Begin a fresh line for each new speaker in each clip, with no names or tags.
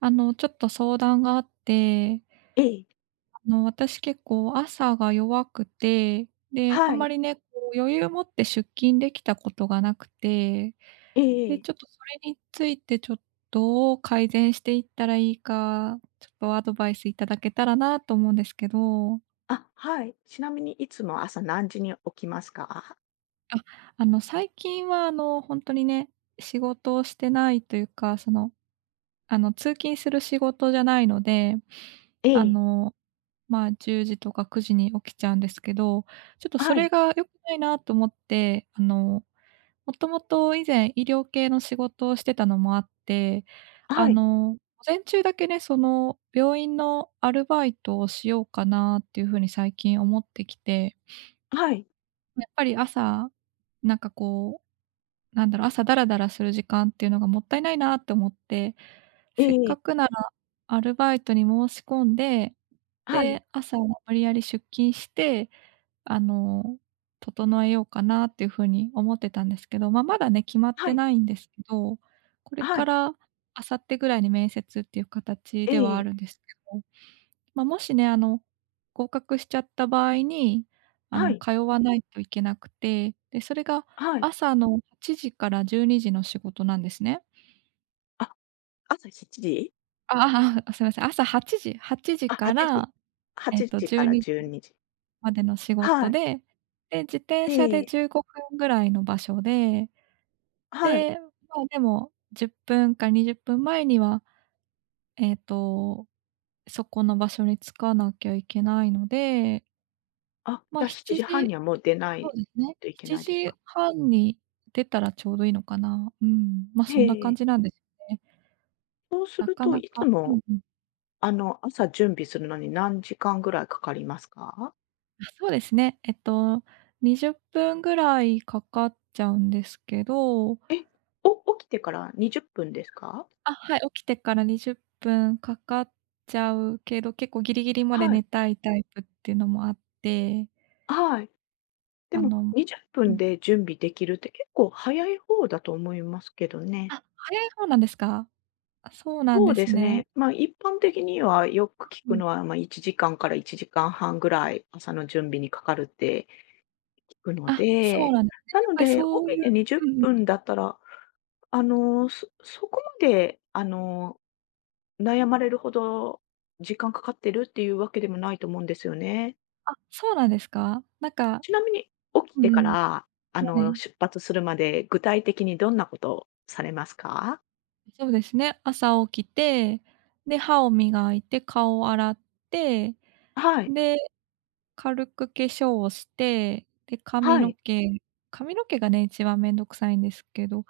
ちょっと相談があって、
ええ、
私結構朝が弱くて、で、あん
は
ま
い。
りね、こう余裕を持って出勤できたことがなくて、
えええ
で、
え。
ちょっとそれについてちょっとどう改善していったらいいか、ちょっとアドバイスいただけたらなと思うんですけど、
あ、はい。ちなみにいつも朝何時に起きますか？
あ、最近は本当にね、仕事をしてないというか、その、通勤する仕事じゃないので、
え
あ
え。
のまあ、10時とか9時に起きちゃうんですけど、ちょっとそ
は
れ
い。
が良くないなと思って、もともと以前医療系の仕事をしてたのもあって、
はい。
午前中だけね、その病院のアルバイトをしようかなっていう風に最近思ってきて、
はい。
やっぱり朝、なんかこうなんだろう、朝ダラダラする時間っていうのがもったいないなって思って、せっか
ええ
くならアルバイトに申し込んで、
はい。
で、朝無理やり出勤して、あの、整えようかなっていう風に思ってたんですけど、まあ、まだね、決まっ
は
て
い。
ないんですけど、これ
は
か
い。
ら明後日ぐらいに面接っていう形
え
ではあ
え
るんですけど、まあ、もしね、合格しちゃった場合に、
はい。
通わないといけなくて、で、それが
はい。
朝の8時から12時の仕事なんですね。
あ、朝7時？
ああ あ、すいません、朝8時
あ、
か
8時。
ら、
8時か
12
ら
時
12時。
までの仕事
はい。
で、で、自転車で
ええ
15分ぐらいの場所で、
はい。
で、まあ、でも10分か20分前には、えっと、そこの場所に着かなきゃいけないので、
あ、
ま
じ
あ、
ゃあ7
7
時半
時
にはもう出な
そ
い
うですね。
といけ
7
ないですか？
時半に出たらちょうどいいのかな。うん、ま、そんな感
ええ。
じなんですね。
そうす
な
る
か
と
な
いつ
か。うん
も、
うん。
朝準備するのに何時間ぐらいかかりますか？
あ、そうですね。20分ぐらいかかっちゃうんですけど、
え、お起きてから20分ですか？
あ、はい、起きてから20分かかっちゃうけど、結構ギリギリまで
は
寝
い。
たいタイプっていうのもあって、
はい。で
あ
も
の
20
う
分
ん。
で準備できるって結構早い方だと思いますけどね。
あ、早い方なんですか？あ、そうなん
そう
で
で
す
す
ね。
ね。まあ、一般的にはよく聞
う
く
ん。
のは、まあ、1時間かんから1時間半ぐらい朝の準備にかかるって聞くの
あ、そう
で、
なんですね。
な
やっ
の
ぱり
で、
そう
起き
いう。
て20
うん。
分だったら、そこまで、悩まれるほど時間かかってるっていうわけでもないと思うんですよね。
あ、そうなんですか？なんか、
ちなみに、起き
う
てか
ん。
ら、
はい、
出発するまで、具体的にどんなことをされますか？
そうですね、朝起きて、で、歯を磨いて、顔を洗って、
はい、
で、軽く化粧をして、で、
はい、
髪の毛がね、一番めんどくさいんですけど、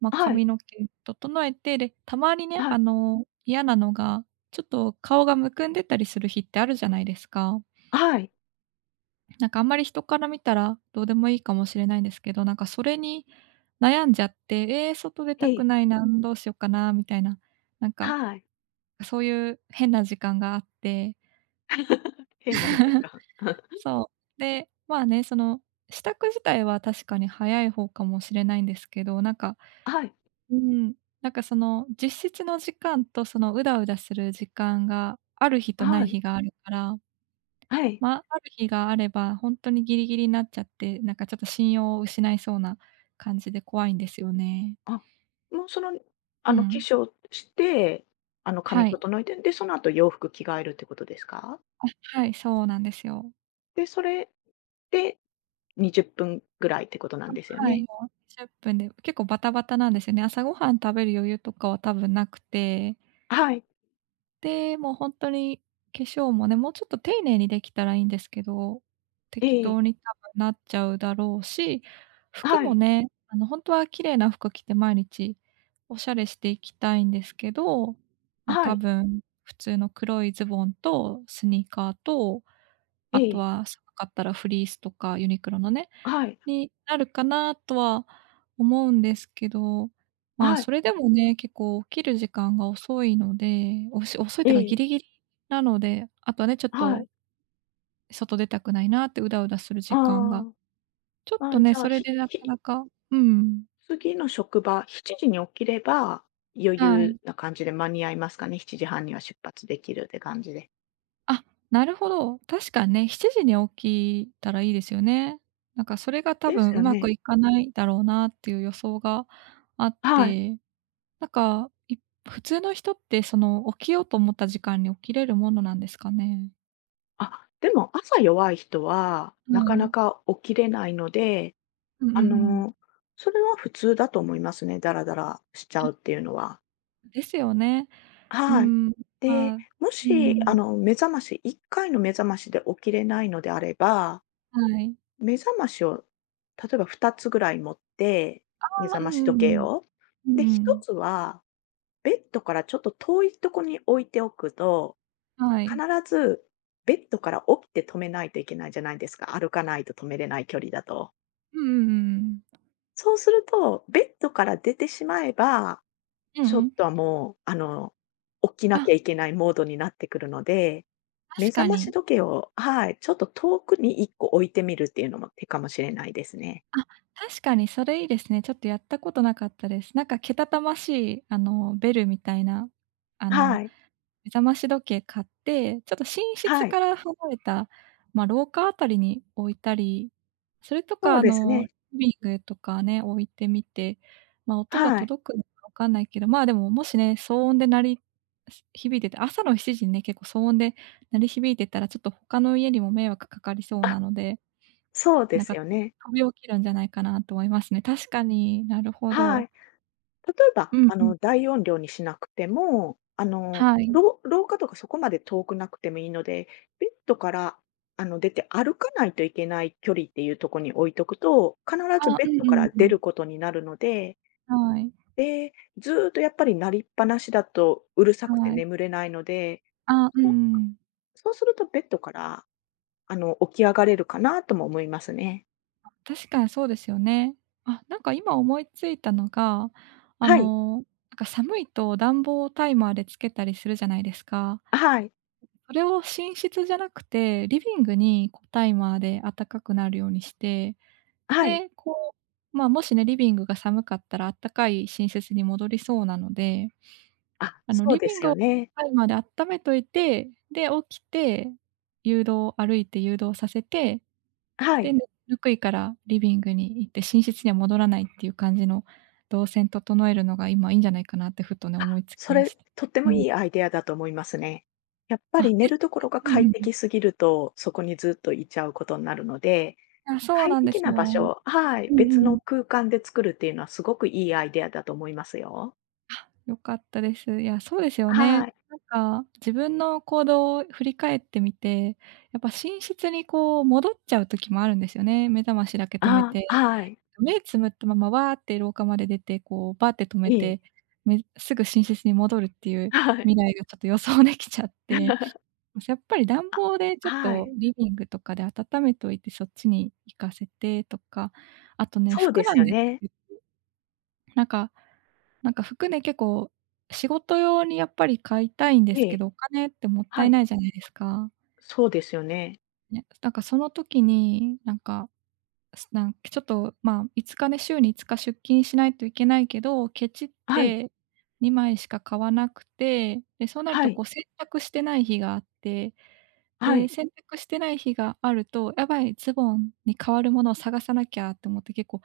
ま、
はい、
髪の毛整えて、で、たまにね、
はい、
嫌なのが、ちょっと顔がむくんでたりする日ってあるじゃないですか。
はい、
なんかあんまり人から見たらどうでもいいかもしれないんですけど、なんかそれに悩んじゃって、ええ、外出
え
たく
え、
ないな、どうしようかなみたいな、なんか
はい。
そういう変な時間があって、
変な時間。
そう、で、まあね、その支度自体は確かに早い方かもしれないんですけど、なんか、
はい、
うん、なんかその実質の時間とそのうだうだする時間がある日とな
は
い
い、
日があるから、
はい。
まあ、ある日があれば、ほんとにギリギリになっちゃって、なんかちょっと信用を失いそうな感じで怖いんですよね。
あ、もうその、
う
化
ん。
粧して、髪
はい。
整えて、で、その後洋服着替えるってことですか？
あ、はい、そうなんですよ。
で、それで20分ぐらいってことなんですよ
はい、
ね？
もう分で結構バタバタなんですよね。朝ごはん食べる余裕とかは多分なくて、
はい、
で、もう本当に化粧もね、もうちょっと丁寧にできたらいいんですけど、
え
適
え、
当に多分なっちゃうだろうし、服
は
も
い、
ね、本当は綺麗な服着て毎日おしゃれしていきたいんですけど、ま、
は
多
い、
分普通の黒いズボンとスニーカーと、
え
あと
え、
は寒かったらフリースとかユニクロのね、
はい、
になるかなとは思うんですけど、まあ、
はい、
それでもね、結構起きる時間が遅いので、遅いっていうかギ
え
リ
え。
ギリなので、あとはね、ちょっ
は
と
い。
外出たくないなってうだうだする時
あ
間が、ちょっ
あ、あ
と
あ、じ
ね、
ゃ
そ
あ、
れでなかなか。うん、
次の職場、7時に起きれば、余
はい。
裕な感じで間に合いますかね？7時半には出発できるって感じで。
あ、なるほど。確かにね、7時に起きたらいいですよね。なんかそれが多
で
分
す
う
よ
まく
ね。
いかないだろうなっていう予想があっ
はい。
て、なんか、普通の人って、その、起きようと思った時間に起きれるものなんですかね？
あ、でも朝弱い人は、
は
なかな
い。
か起きれないので、
うんうんう
あ
ん。
の、それは普通だと思いますね、ダラダラしちゃうっていうのは。
ですよね。うー
はい。
ん、ま
で、
あ。うん
も
う
し、
ん、
目覚まし1回の目覚ましで起きれないのであれば
はい。
目覚ましを、例えば2つぐらい持って、
あ、
目覚
うん
まし
う
時
んう
計
ん。
を。
うん
で、
う
1
ん。
つは、ベッドからちょっと遠いとこに置いておくと、
はい。
必ずベッドから起きて止めないといけないじゃないですか。歩かないと止めれない距離だと。
うんうんうんうん。
そうすると、ベッドから出てしまえば、
うんう
ちょっ
ん。
とはもう、起きなき
あ、
ゃいけないモードになってくるので、目
確
覚
か
まし
に。
時計をはい、ちょっと遠くに1個置いてみるっていうのも手かもしれないですね。
あ、確かにそれいいですね。ちょっとやったことなかったです。なんかけたたましい、ベルみたいな、あの
はい。
目覚まし時計買って、ちょっと寝室
はい、
から離れた、ま、廊下あたりに置いたり、それと
そ
か、
うですね。
リビングとかね、置いてみて、ま、音が
はい。
届くのかわかんないけど、まあ、でも、もしね、騒音で鳴りし響いてて、朝の7時にね、結構騒音で鳴り響いてたら、ちょっと他の家にも迷惑かかりそうな
あ、
ので、
そうで
なんか、
すよね。
飛び起きるんじゃないかなと思いますね。確かに、なるほ
はい。
ど。
例えば、
うんうん。
大音量にしなくても、
はい。
廊下とかそこまで遠くなくてもいいので、ベッドから、出て歩かないといけない距離っていうとこに置いとくと、必ず
あ、
ベ
う
ッ
ん
ド
う
か
ん
ら
う
出
ん。
ることになるので、
はい、
で、ずっとやっぱり鳴りっぱなしだとうるさくて
はい。
眠れないので、
あ、うんう
そ
ん。
そうするとベッドから、起き上がれるかなとも思いますね。
確かにそうですよね。あ、なんか今思いついたのが、
はい。
なんか寒いと暖房をタイマーでつけたりするじゃないですか。
はい。
それを寝室じゃなくて、リビングにこうタイマーで暖かくなるようにして、
はい。
で、こう、まあ、もしね、リビングが寒かったら暖かい寝室に戻りそうなので、
あ、そう
リ
で
ビン
す
グを
よね。
タイマーで温めといて、で、起きて、歩いて誘導させて、
は
で、
い。
ぬくいからリビングに行って、寝室には戻らないっていう感じの動線整えるのが今いいんじゃないかなってふとね、
あ、
思いつき
そ
ま
れ、
した。
とって
う
も
ん。
いいアイデアだと思いますね。やっぱ
あ、
り
で
寝
す
るところが
ね。うん
快
うん。
適すぎると、そこにずっといちゃうことになるので、
あ、そう
快
なんで
適
す
な
よ。
場所はい、
うん
別
う
の
ん。
空間で作るっていうのはすごくいいアイデアだと思いますよ。
良かったです。いや、そうですよ
は
ね。
い。
なんか、自分の行動を振り返ってみて、やっぱ寝室にこう戻っちゃう時もあるんですよね。目覚ましだけ止め
あ
て。
はい。
目つむったまま、わーって廊下まで出て、こう、バーって止め
いい。
て、すぐ寝室に戻るってい う
は
未
い。
来がちょっと予想できちゃって、ま、やっぱり暖
あ、
房でちょっ
は
と
い。
リビングとかで温めといて、そっちに行かせてとか、あとね、
そう
服
で
な
す
ん
よ
です
ね。
けなんか、服ね、結構仕事用にやっぱり買いたいんで
え
すけ
え、
ど、お金ってもった
は
い
い。
ないじゃないですか。
そうですよね。
ね、だかその時に、なんかすなんちょっと、まあ、5日ね、週に5日出勤しないといけないけど、ケチっ
はい、
て2枚しか買わなくて、で、そうなる
は
と
い、
こう洗濯してない日があって、
は
で、
い。
洗濯してない日があると、やばい、ズボンに代わるものを探さなきゃと思って結構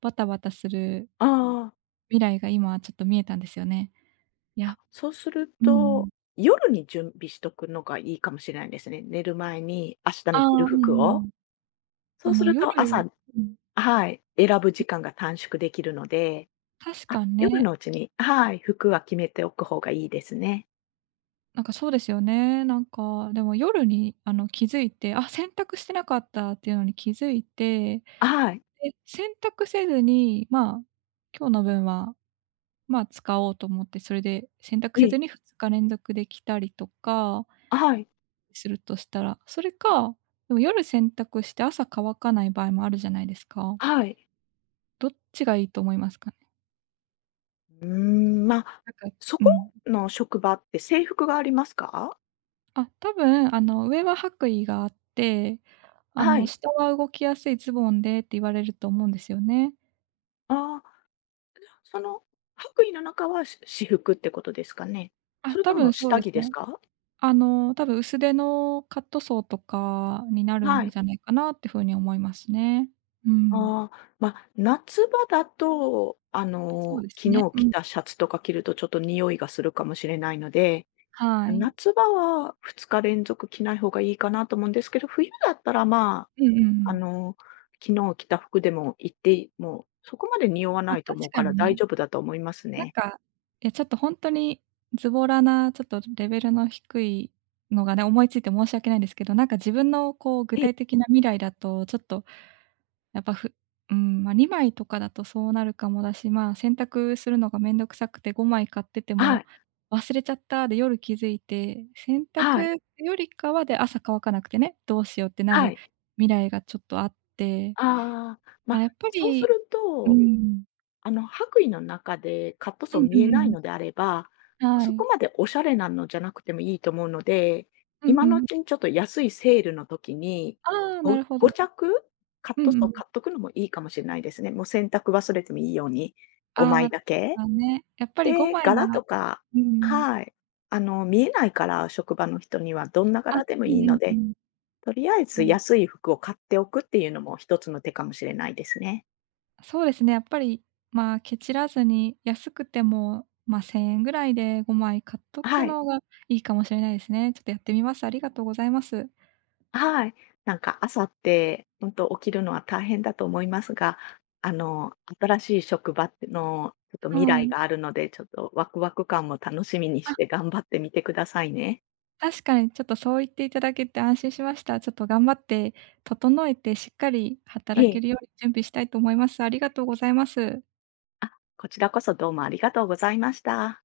バタバタする
ああ。
未来が今ちょっと見えたんですよね。い
あ、
や。
そうする
うん。
と、夜に準備しとくのがいいかもしれないですね。寝る前に明日
あ
の
あ、
着る
うん
服
う
を。
ん。
そうする
夜、
と朝
うん、
はい、選ぶ時間が短縮できるので、
確
あ、
かに
夜
ね。
のうちにはい、服は決めておく方がいいですね。
なんかそうですよね。なんか、でも夜に、気づいて、あ、洗濯してなかったっていうのに気づいて、で、
はい。
洗濯せずに、まあ、今日の分は、まあ、使おうと思って、それで洗濯
え
せず
え、
に2日連続できたりとか
はい、
するとしたら、それか、でも夜洗濯して朝乾かない場合もあるじゃないですか。
はい。
どっちがいいと思いますかね？
うーん、まあ、
なんか、
そ
う
こ
ん。
の職場って制服がありますか？
あ、多分上は白衣があって、
はい。
下は動きやすいズボンでって言われると思うんですよね。
ああ、その白衣の中は私服ってことですかね？
あ、
それと
多
も
分そう
下
です
着です
ね。
か？
多分薄手のカットソーとかになる
は
ん
い。
じゃないかなって風に思いますね。うん。
ああ、まあ、夏場だと、
そうです
昨
ね。
日
う
着
ん。
たシャツとか着るとちょっと匂いがするかもしれないので、
はい。
夏場は2日連続着ない方がいいかなと思うんですけど、冬だったら、ま
うんうんう
あ、あ
ん。
の、昨日着た服でも行って、もうそこまで匂わ
ま、
ないと
確
思う
か
から
に
大
ね、
丈夫だと思います
なん
ね。
か、え、ちょっとほんとにズボラなちょっとレベルの低いのがね、思いついて申し訳ないんですけど、なんか自分のこう具
ええ、
体的な未来だと、ちょっとやっぱふうん、まあ、2枚とかだとそうなるかもだし、まあ、洗濯するのがめんどくさくて5枚買ってて
は
も
い、
「忘れちゃった」で夜気づいて、洗
はい、
濯よりかは、で朝乾かなくてね、どうしようってな
は
る
い。
未来がちょっとあって、
ああ、ま
まあ、や
あ、
っぱ
そうす
り。
る
う
と
ん。
白衣の中でカット
う
ソー
ん
見
う
え
んうん
ない
うん、
のであれば、
は
そ
い。
こまでおしゃれなのじゃなくてもいいと思うので、
うん
今
う
のう
ん。
ちにちょっと安いセールの時に、
ああ、なるほど。
5着カッ
う
ト
ん
ソ
う
ー
ん。
買っとくのもいいかもしれないですね。もう洗濯忘れてもいいように、
ああ、
5
ま
枚
あ、確
だけ。
かね。やっぱり
で、
5枚は。
柄とか、
うん。
はい。見えないから職場の人にはどんな
あ、
柄でも
う
い
ん
い
うん
の
う
で、
ん。
とりあえず安い服を買っておくっていうのも一つの手かもしれないですね。
そうですね、やっぱり、まあ、ケチらずに、安くても、まあ、1000円ぐらいで5枚買っとく
はい。
のがいいかもしれないですね。ちょっとやってみます。ありがとうございます。
はい。なんか朝って、本当起きるのは大変だと思いますが、新しい職場の、ちょっと未
は
来
い。
があるので、ちょっとワクワク感も楽しみに
あ、
して頑張ってみてくださいね。
確かにちょっとそう言っていただけて安心しました。ちょっと頑張って、整えてしっかり
え
働け
え。
るように準備したいと思います。ありがとうございます。
あ、こちらこそどうもありがとうございました。